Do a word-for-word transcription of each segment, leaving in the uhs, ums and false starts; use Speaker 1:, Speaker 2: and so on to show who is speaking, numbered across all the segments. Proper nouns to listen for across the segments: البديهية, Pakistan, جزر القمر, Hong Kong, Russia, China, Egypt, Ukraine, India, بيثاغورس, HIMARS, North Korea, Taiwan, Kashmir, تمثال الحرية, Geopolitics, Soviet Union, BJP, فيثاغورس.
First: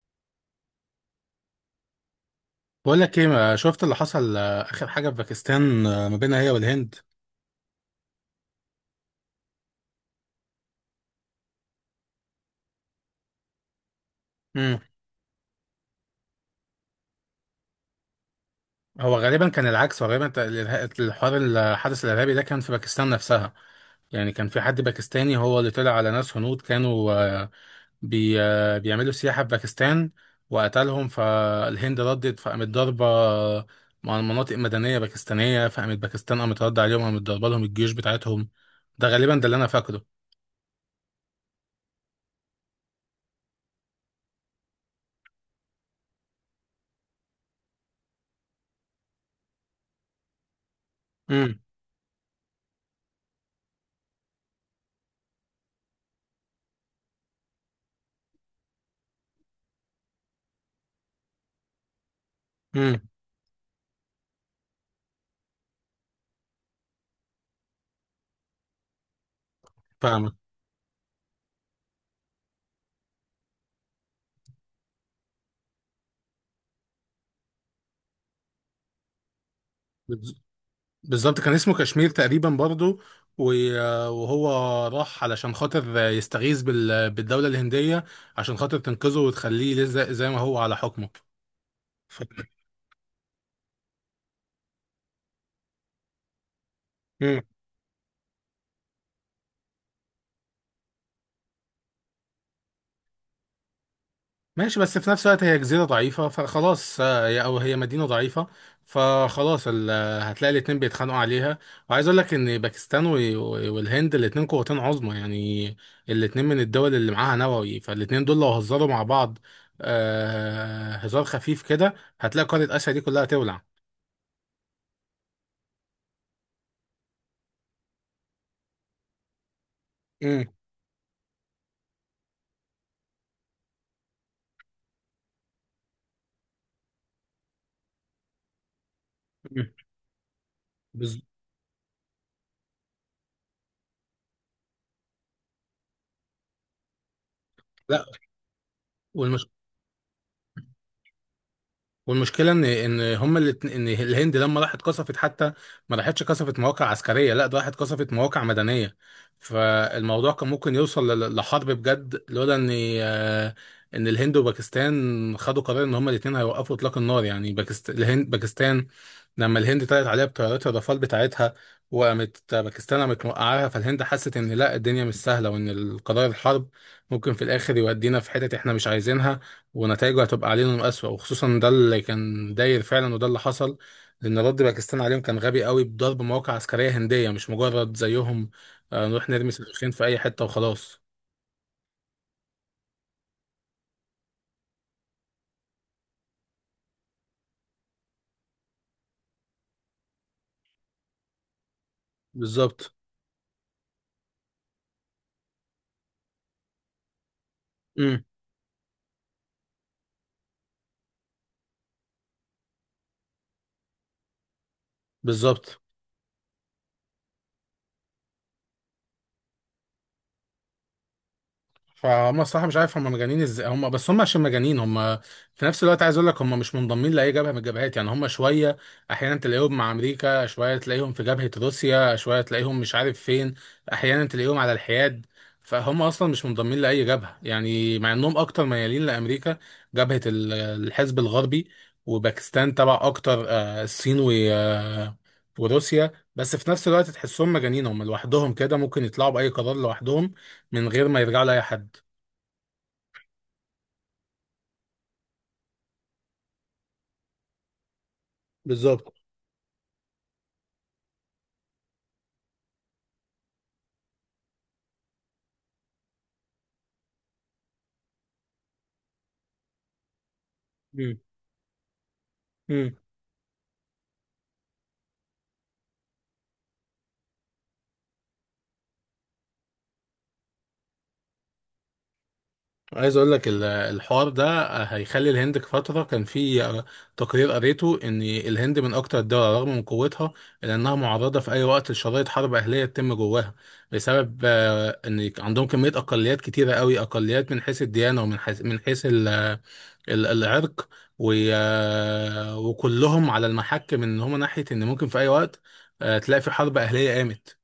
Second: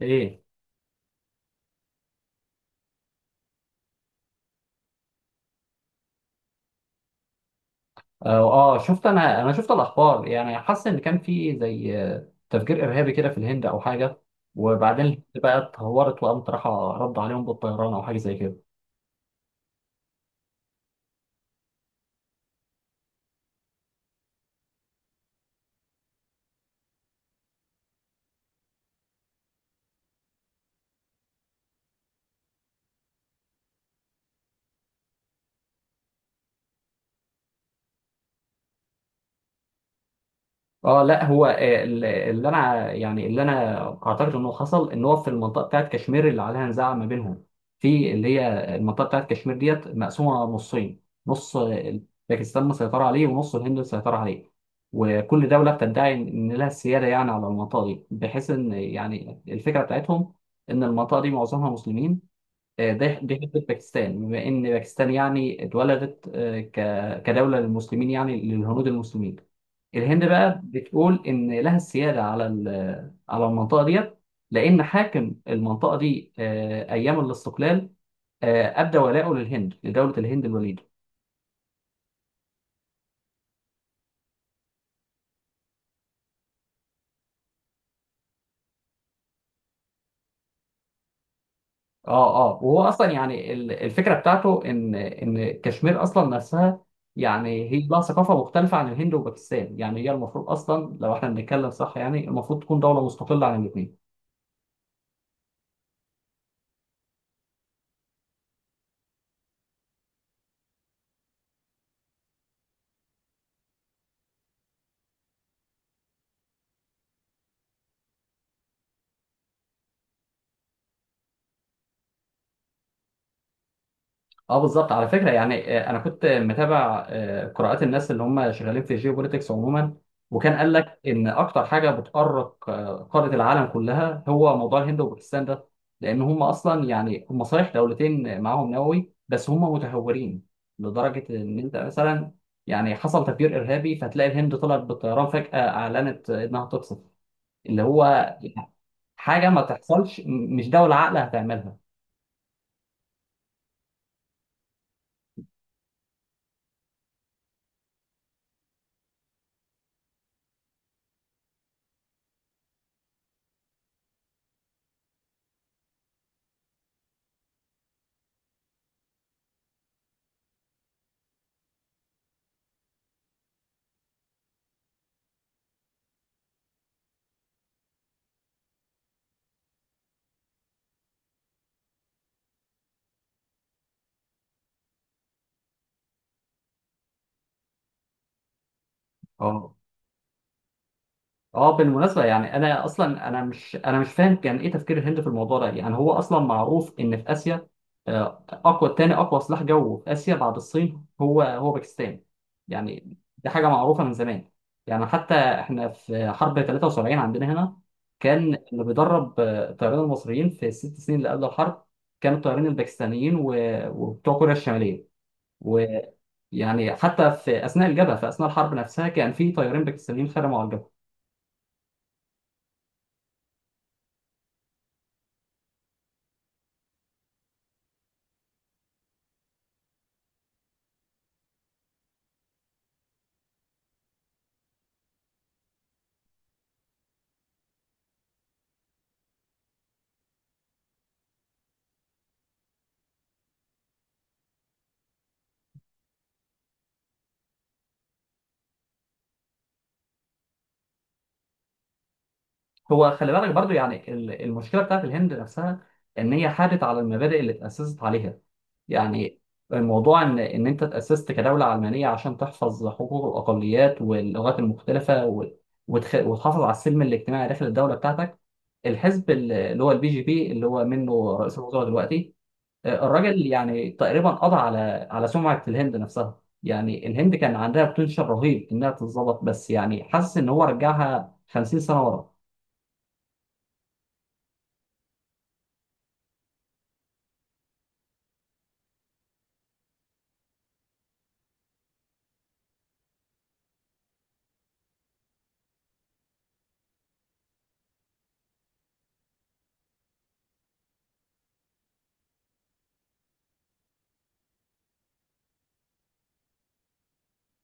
Speaker 1: ايه.
Speaker 2: بقول لك ايه، ما شفت اللي حصل؟ آه، اخر حاجه في باكستان آه، ما بينها هي والهند.
Speaker 1: اه. آه، شفت انا انا شفت الاخبار، يعني حاسس ان كان في زي آه، تفجير ارهابي كده في الهند او حاجه.
Speaker 2: امم.
Speaker 1: وبعدين الهند بقى اتهورت وقامت رايحه رد عليهم بالطيران او حاجه زي كده.
Speaker 2: هو غالبا كان العكس. هو غالبا ت- الإرها- الحوار الحدث الارهابي ده كان في باكستان نفسها. يعني كان في حد باكستاني هو اللي طلع على ناس هنود كانوا آه، بي آه، بيعملوا سياحه في باكستان وقتلهم، فالهند ردت فقامت ضاربه آه، مع مناطق مدنيه باكستانيه، فقامت باكستان قامت رد عليهم، قامت ضاربه لهم الجيوش بتاعتهم. ده غالبا ده اللي انا فاكره.
Speaker 1: اه، لا، هو آه، ال- اللي انا يعني اللي انا اعتقد انه حصل ان هو في المنطقه بتاعت كشمير اللي عليها نزاع ما بينهم. في اللي هي المنطقه بتاعت كشمير ديت مقسومه نصين. نص
Speaker 2: امم.
Speaker 1: آه، باكستان مسيطره عليه ونص الهند مسيطره عليه. وكل دوله بتدعي ان إن لها السياده، يعني على المنطقه دي، بحيث ان يعني الفكره بتاعتهم ان المنطقه دي معظمها مسلمين. آه،
Speaker 2: امم.
Speaker 1: ده دي حته باكستان، بما ان باكستان يعني اتولدت آه، ك- كدوله للمسلمين، يعني للهنود المسلمين. الهند
Speaker 2: فاهمك.
Speaker 1: بقى بتقول ان لها السياده على ال- على المنطقه ديت، لان حاكم المنطقه دي آه، ايام الاستقلال آه، ابدى ولاءه للهند، لدوله الهند الوليده.
Speaker 2: بالظبط كان اسمه كشمير تقريبا برضه، و- وهو راح علشان خاطر يستغيث بال- بالدولة الهندية عشان خاطر تنقذه وتخليه لز- زي ما هو على حكمه.
Speaker 1: اه. اه، وهو اصلا يعني ال- الفكره بتاعته ان ان كشمير اصلا نفسها
Speaker 2: ف...
Speaker 1: يعني هي لها ثقافه مختلفه عن الهند وباكستان، يعني هي المفروض اصلا لو احنا بنتكلم صح يعني المفروض تكون دوله مستقله عن الاثنين.
Speaker 2: ماشي، بس في نفس الوقت هي جزيرة ضعيفة، فخلاص آه، هي أو هي مدينة ضعيفة، فخلاص ال- آه، هتلاقي الاتنين بيتخانقوا عليها. وعايز أقول لك إن باكستان و- والهند الاتنين قوتين عظمى يعني. الاتنين من الدول اللي معاها نووي، فالاتنين دول لو هزروا مع بعض آه، هزار خفيف كده هتلاقي قارة آسيا دي كلها تولع.
Speaker 1: اه، بالظبط. على فكره يعني آه، انا كنت متابع آه، قراءات الناس اللي هم شغالين في الجيوبوليتكس عموما،
Speaker 2: امم.
Speaker 1: وكان قال لك ان اكتر حاجه بتقرق آه، قاره العالم كلها هو موضوع الهند وباكستان ده. لان هم اصلا يعني هم صحيح دولتين معاهم نووي بس هم متهورين
Speaker 2: بز...
Speaker 1: لدرجه ان انت مثلا يعني حصل تفجير ارهابي فتلاقي الهند طلعت بالطيران فجاه اعلنت انها تقصف اللي
Speaker 2: لا.
Speaker 1: هو حاجه
Speaker 2: والمشكلة
Speaker 1: ما تحصلش، م- مش دوله عاقله هتعملها.
Speaker 2: والمشكله ان ان هم اللي ان الهند لما راحت قصفت حتى ما راحتش قصفت مواقع عسكريه، لا ده راحت قصفت مواقع مدنيه. فالموضوع كان ممكن يوصل ل- لحرب بجد لولا ان آه، ان الهند وباكستان خدوا قرار ان هم الاثنين هيوقفوا اطلاق النار، يعني باكستان الهند باكستان لما الهند طلعت عليها بطيارات الرافال بتاعتها وقامت باكستان قامت موقعاها، فالهند حست ان لا، الدنيا مش سهله، وان القرار الحرب ممكن في الاخر يودينا في حتت احنا مش عايزينها ونتائجه هتبقى علينا اسوأ، وخصوصا ده اللي كان داير فعلا وده اللي حصل، لان رد باكستان عليهم كان غبي قوي بضرب مواقع عسكريه هنديه، مش مجرد زيهم آه، نروح نرمي
Speaker 1: اه.
Speaker 2: صاروخين في اي حته وخلاص.
Speaker 1: اه، بالمناسبة يعني انا اصلا انا مش انا مش فاهم كان ايه تفكير الهند في الموضوع ده. يعني هو اصلا معروف ان في اسيا آه، اقوى تاني اقوى سلاح جو في اسيا بعد الصين هو هو باكستان.
Speaker 2: بالظبط.
Speaker 1: يعني دي حاجة معروفة من زمان. يعني حتى احنا في حرب تلاته وسبعين عندنا هنا
Speaker 2: امم.
Speaker 1: كان اللي بيدرب آه، الطيارين المصريين في الست سنين اللي قبل الحرب كانوا الطيارين الباكستانيين و- وبتوع كوريا الشمالية،
Speaker 2: بالظبط.
Speaker 1: ويعني حتى في اثناء الجبهة، في اثناء الحرب نفسها، كان في طيارين باكستانيين خدموا على الجبهة.
Speaker 2: فهم الصراحه مش عارف هم مجانين ازاي، هم بس هم عشان مجانين هم في نفس الوقت. عايز اقول لك هم مش منضمين لاي جبهه من الجبهات، يعني هم شويه احيانا تلاقيهم مع امريكا، شويه تلاقيهم في جبهه روسيا، شويه تلاقيهم مش عارف فين، احيانا تلاقيهم على الحياد. فهم اصلا مش منضمين لاي جبهه، يعني مع انهم اكتر ميالين لامريكا، جبهه ال- الحزب الغربي، وباكستان تبع اكتر آه، الصين و- وروسيا، بس في نفس الوقت تحسهم مجانين هم لوحدهم كده، ممكن يطلعوا باي قرار لوحدهم من غير ما يرجعوا لاي حد.
Speaker 1: هو خلي بالك برضو، يعني ال- المشكله بتاعت الهند نفسها ان هي حادت على المبادئ اللي اتاسست عليها.
Speaker 2: بالظبط.
Speaker 1: يعني الموضوع ان ان انت اتاسست كدوله علمانيه عشان تحفظ حقوق الاقليات واللغات المختلفه و- وتخ- وتحافظ على السلم الاجتماعي داخل الدوله بتاعتك. الحزب ال- اللي هو البي جي بي اللي هو
Speaker 2: مم.
Speaker 1: منه رئيس الوزراء دلوقتي،
Speaker 2: مم.
Speaker 1: آه، الراجل يعني تقريبا قضى على على سمعه الهند نفسها. يعني الهند كان عندها بوتنشال رهيب انها تتظبط، بس يعني حاسس ان هو رجعها خمسين سنه ورا.
Speaker 2: عايز اقول لك ال- الحوار ده هيخلي الهند في فتره. كان في آه، تقرير قريته ان الهند من اكتر الدول رغم من قوتها الا انها معرضه في اي وقت لشرائط حرب اهليه تتم جواها بسبب آه، ان عندهم كميه اقليات كتيره قوي، اقليات من حيث الديانه، ومن حيث من حيث ال- ال- العرق، و- آه، وكلهم على المحك من ان هم ناحيه ان ممكن في اي وقت آه، تلاقي في حرب اهليه قامت.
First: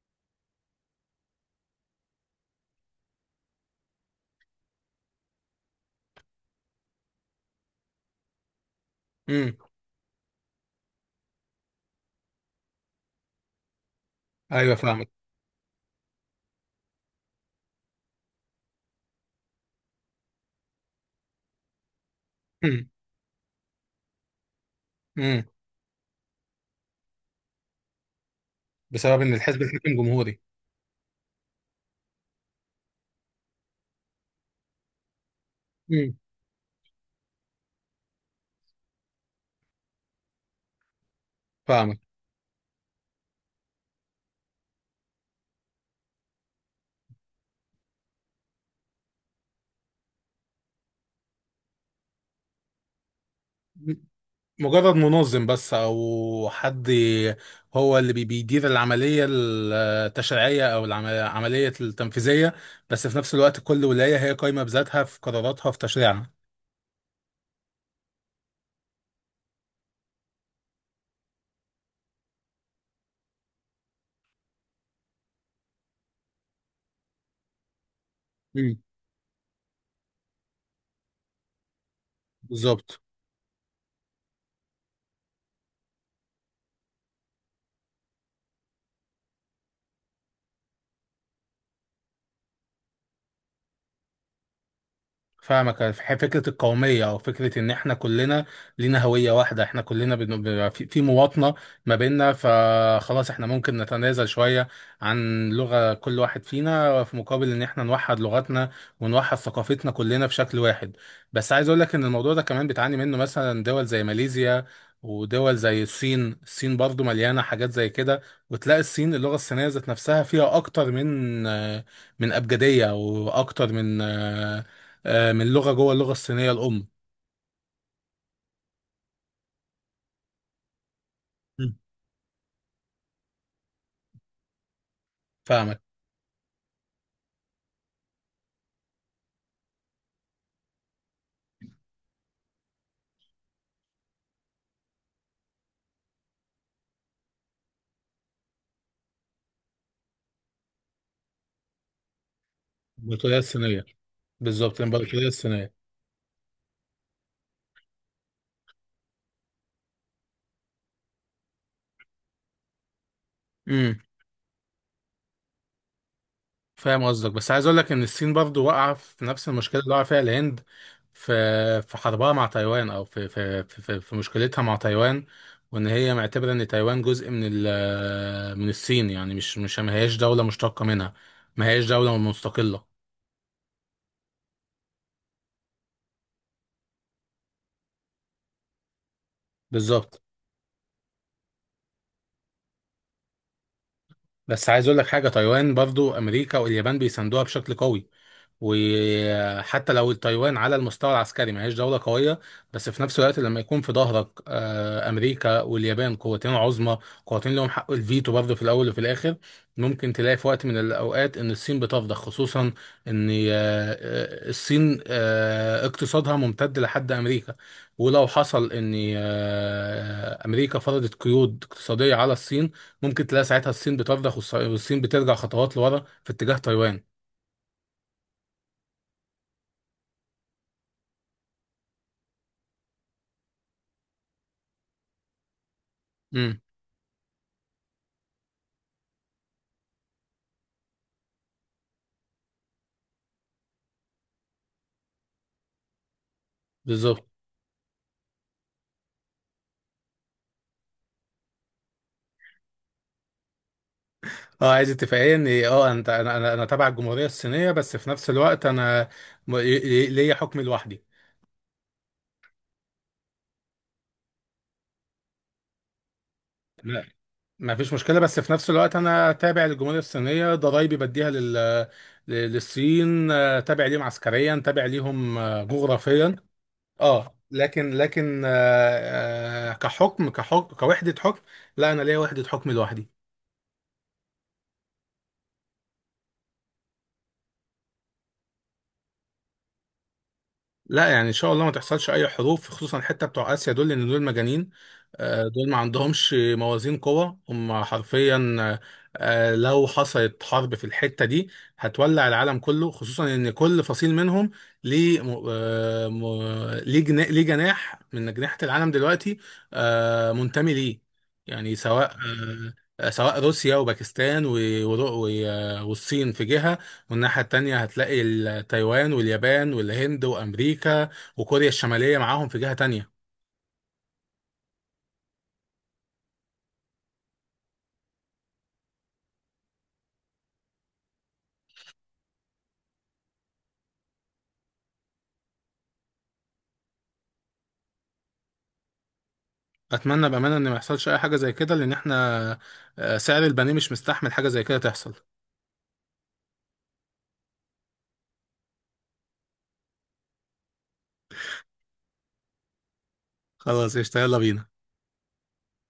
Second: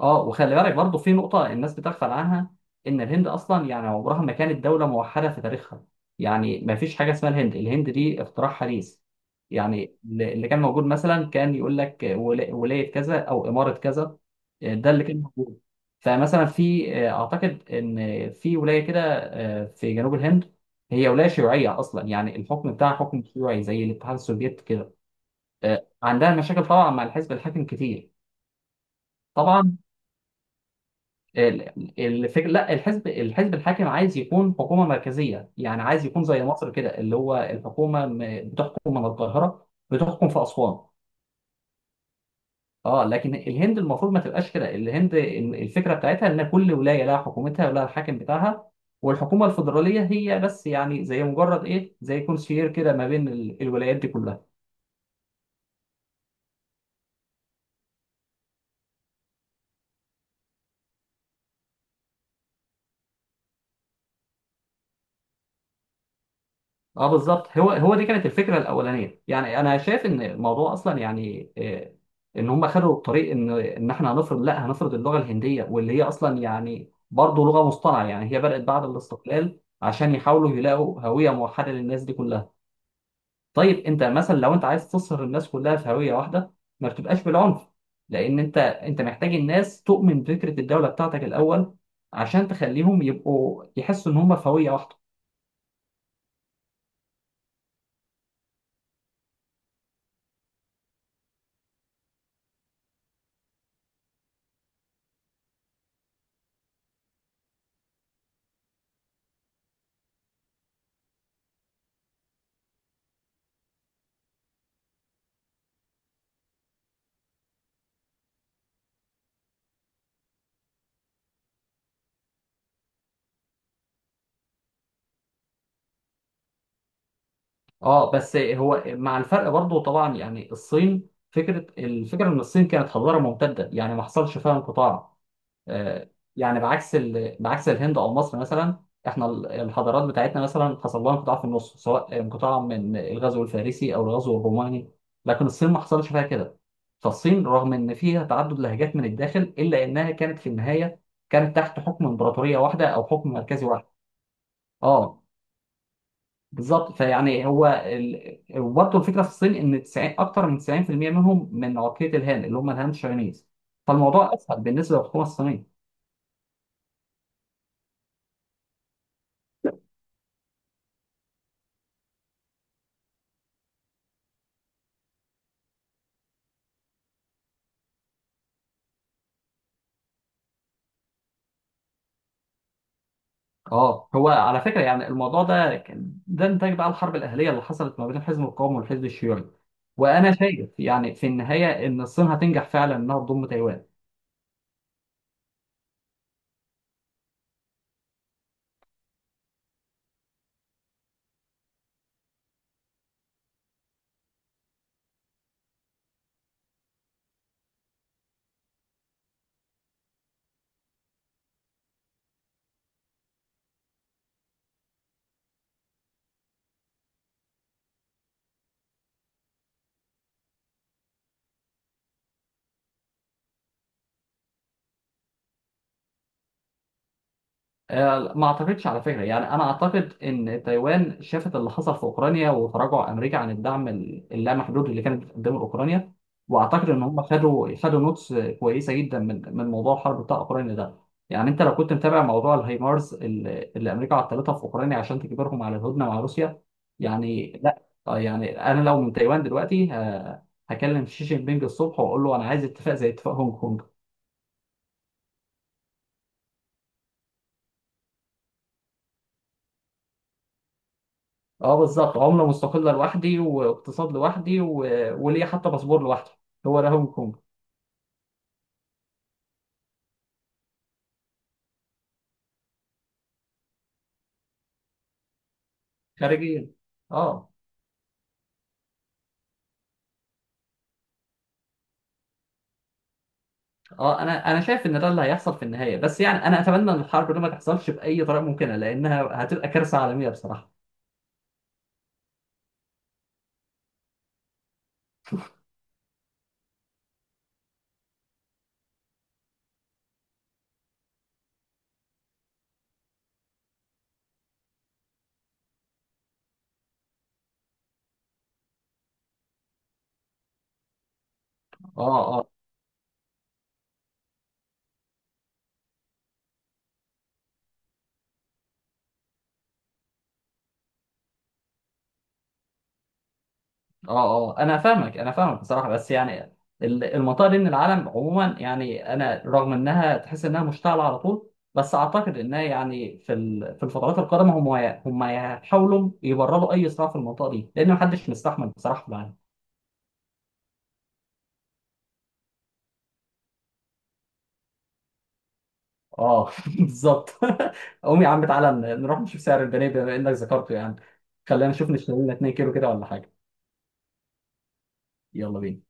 Speaker 1: اه، وخلي بالك برضه في نقطة الناس بتغفل عنها إن الهند أصلا يعني عمرها ما كانت دولة موحدة في تاريخها. يعني ما فيش حاجة اسمها الهند. الهند دي اختراع حديث.
Speaker 2: مم.
Speaker 1: يعني اللي كان موجود مثلا كان يقول لك ولا- ولاية كذا أو إمارة كذا.
Speaker 2: ايوه
Speaker 1: آه، ده اللي
Speaker 2: فاهمك.
Speaker 1: كان موجود. فمثلا في آه، أعتقد إن في ولاية كده آه، في جنوب الهند هي ولاية شيوعية أصلا، يعني الحكم
Speaker 2: مم.
Speaker 1: بتاعها حكم شيوعي زي الاتحاد السوفيتي كده.
Speaker 2: مم.
Speaker 1: آه، عندها مشاكل طبعا مع الحزب الحاكم كتير.
Speaker 2: بسبب ان الحزب
Speaker 1: طبعا،
Speaker 2: الحاكم جمهوري.
Speaker 1: ال- الفكر، لا، الحزب الحزب الحاكم عايز يكون حكومه مركزيه، يعني عايز
Speaker 2: مم.
Speaker 1: يكون زي مصر كده اللي هو الحكومه م- بتحكم من القاهره بتحكم في اسوان.
Speaker 2: فاهمك.
Speaker 1: اه، لكن الهند المفروض ما تبقاش كده. الهند ال- الفكره بتاعتها ان كل ولايه لها حكومتها ولها الحاكم بتاعها، والحكومه الفدراليه هي بس يعني زي مجرد ايه، زي كونسير كده ما بين ال- الولايات دي كلها.
Speaker 2: مجرد منظم بس او حد هو اللي بي- بيدير العمليه التشريعيه او العم- العمليه التنفيذيه، بس في نفس الوقت كل ولايه هي قايمه بذاتها في قراراتها في تشريعها.
Speaker 1: اه، بالظبط. هو هو دي كانت الفكره الاولانيه. يعني انا شايف ان الموضوع اصلا يعني آه، ان هم خدوا الطريق ان ان احنا هنفرض، لا، هنفرض اللغه الهنديه، واللي هي اصلا يعني برضه لغه مصطنعه، يعني هي بدات
Speaker 2: مم.
Speaker 1: بعد الاستقلال عشان يحاولوا يلاقوا هويه موحده للناس دي كلها.
Speaker 2: بالظبط.
Speaker 1: طيب، انت مثلا لو انت عايز تصهر الناس كلها في هويه واحده ما بتبقاش بالعنف، لان انت انت محتاج الناس تؤمن بفكره الدوله بتاعتك الاول عشان تخليهم يبقوا يحسوا ان هم في هويه واحده.
Speaker 2: فاهمك. ح- فكرة القومية أو فكرة إن إحنا كلنا لينا هوية واحدة، إحنا كلنا بن... ب- في في مواطنة ما بيننا، فخلاص إحنا ممكن نتنازل شوية عن لغة كل واحد فينا في مقابل إن إحنا نوحد لغتنا ونوحد ثقافتنا كلنا في شكل واحد. بس عايز أقول لك إن الموضوع ده كمان بتعاني منه مثلا دول زي ماليزيا ودول زي الصين. الصين برضو مليانة حاجات زي كده، وتلاقي الصين اللغة الصينية ذات نفسها فيها أكتر من من أبجدية وأكتر من آه، من لغه جوه اللغه الصينيه الام.
Speaker 1: اه، بس هو مع الفرق برضه طبعا. يعني الصين، فكره
Speaker 2: مم.
Speaker 1: الفكره ان الصين كانت حضاره ممتده، يعني ما حصلش فيها انقطاع.
Speaker 2: فاهمك.
Speaker 1: آه. يعني بعكس ال... بعكس الهند او مصر مثلا. احنا ال- الحضارات بتاعتنا مثلا حصل لها انقطاع في النص، سواء انقطاع من الغزو الفارسي او الغزو الروماني. لكن الصين ما حصلش فيها كده. فالصين رغم ان فيها تعدد لهجات من الداخل الا انها كانت في النهايه كانت تحت حكم امبراطوريه واحده او حكم
Speaker 2: الامبراطوريه
Speaker 1: مركزي واحد.
Speaker 2: الصينيه. بالظبط
Speaker 1: اه،
Speaker 2: الامبراطوريه الصينيه.
Speaker 1: بالظبط. فيعني هو ال... وبرضه الفكره في الصين ان تسعين، اكتر من تسعين في المية منهم من عقليه الهان، اللي هم الهان شاينيز،
Speaker 2: امم.
Speaker 1: فالموضوع اسهل بالنسبه للحكومه الصينيه.
Speaker 2: فاهم قصدك، بس عايز اقول لك ان الصين برضو واقعه في نفس المشكله اللي واقعه فيها الهند في في حربها مع تايوان، او في في في, في, في مشكلتها مع تايوان، وان هي معتبره ان تايوان جزء من ال من الصين يعني مش مش ما هياش دوله مشتقه منها، ما هياش دوله مستقله.
Speaker 1: اه. هو على فكره يعني الموضوع ده كان ده نتاج بقى الحرب الاهليه اللي حصلت ما بين الحزب القومي والحزب الشيوعي.
Speaker 2: بالظبط.
Speaker 1: وانا شايف يعني في النهايه ان الصين هتنجح فعلا انها تضم تايوان.
Speaker 2: بس عايز اقول لك حاجه، تايوان برضو امريكا واليابان بيساندوها بشكل قوي، وحتى لو التايوان على المستوى العسكري ما هيش دولة قوية، بس في نفس الوقت لما يكون في ظهرك آه، أمريكا واليابان قوتين عظمى، قوتين لهم حق الفيتو برضه في الأول وفي الآخر، ممكن تلاقي في وقت من الأوقات إن الصين بتفضح، خصوصا إن آه، آه، الصين آه، اقتصادها ممتد لحد أمريكا، ولو حصل إن آه، أمريكا فرضت قيود اقتصادية على الصين، ممكن تلاقي ساعتها الصين بتفضح والص- والصين بترجع خطوات لورا في اتجاه تايوان.
Speaker 1: آه، ما اعتقدش على فكره. يعني انا اعتقد ان تايوان شافت اللي حصل في اوكرانيا وتراجع امريكا عن الدعم ال- اللامحدود اللي كانت بتقدمه لاوكرانيا،
Speaker 2: امم.
Speaker 1: واعتقد ان هم خدوا خدوا نوتس كويسه جدا من من موضوع الحرب بتاع اوكرانيا ده. يعني انت لو كنت متابع موضوع الهايمارز اللي, اللي امريكا عطلتها في اوكرانيا عشان تجبرهم على الهدنه مع روسيا،
Speaker 2: بالظبط.
Speaker 1: يعني لا، آه، يعني انا لو من تايوان دلوقتي ه- هكلم شي جين بينج الصبح واقول له انا عايز اتفاق زي اتفاق هونج كونج.
Speaker 2: اه، عايز اتفاقيه ان إيه، اه انت انا انا انا تبع الجمهوريه الصينيه، بس في نفس الوقت انا م- لي- ليا حكم لوحدي.
Speaker 1: اه، بالظبط، عملة مستقلة لوحدي واقتصاد لوحدي و... وليا حتى باسبور لوحدي. هو ده
Speaker 2: لا،
Speaker 1: هونج كونج.
Speaker 2: ما فيش مشكله، بس في نفس الوقت انا تابع للجمهوريه الصينيه، ضرايبي بديها لل ل- للصين، آه، تابع ليهم عسكريا، تابع ليهم آه، جغرافيا.
Speaker 1: خارجيا.
Speaker 2: اه
Speaker 1: اه.
Speaker 2: لكن لكن آه، آه، كحكم كحكم كوحده حكم. لا، انا ليا وحده حكم لوحدي.
Speaker 1: اه، انا انا شايف ان ده اللي هيحصل في النهاية، بس يعني انا اتمنى ان الحرب دي ما تحصلش بأي طريقة ممكنة لانها هتبقى كارثة عالمية بصراحة.
Speaker 2: لا يعني ان شاء الله ما تحصلش اي حروف، خصوصا الحته بتوع اسيا دول لان دول مجانين، آه، دول ما عندهمش موازين قوه، هم حرفيا آه، لو حصلت حرب في الحته دي هتولع العالم كله، خصوصا ان كل فصيل منهم ليه م- آه، م- ليه جنا- ليه جناح من اجنحه العالم دلوقتي آه، منتمي ليه، يعني سواء
Speaker 1: اه.
Speaker 2: آه، سواء روسيا وباكستان و- ور- و- آه، والصين في جهه، والناحية التانية هتلاقي ال- تايوان واليابان والهند وأمريكا وكوريا الشمالية معاهم في جهة تانية.
Speaker 1: اه. اه، انا فاهمك، انا فاهمك بصراحه، بس يعني ال- المنطقه دي من العالم عموما، يعني انا رغم انها تحس انها مشتعله على طول، بس اعتقد انها يعني في ال- في الفترات القادمه هم ي- هم يحاولوا يبرروا اي صراع في المنطقه دي لان محدش مستحمل بصراحه معانا.
Speaker 2: أتمنى بأمانة إن ما يحصلش أي حاجة زي كده، لأن إحنا آه، سعر البني مش مستحمل حاجة زي كده تحصل.
Speaker 1: اه، بالظبط. قوم يا عم تعالى ن- نروح نشوف سعر البنيه بما انك ذكرته يعني. خلينا نشوف نشتري لنا اتنين كيلو كده ولا حاجه.
Speaker 2: خلاص قشطة، يلا بينا.
Speaker 1: يلا بينا.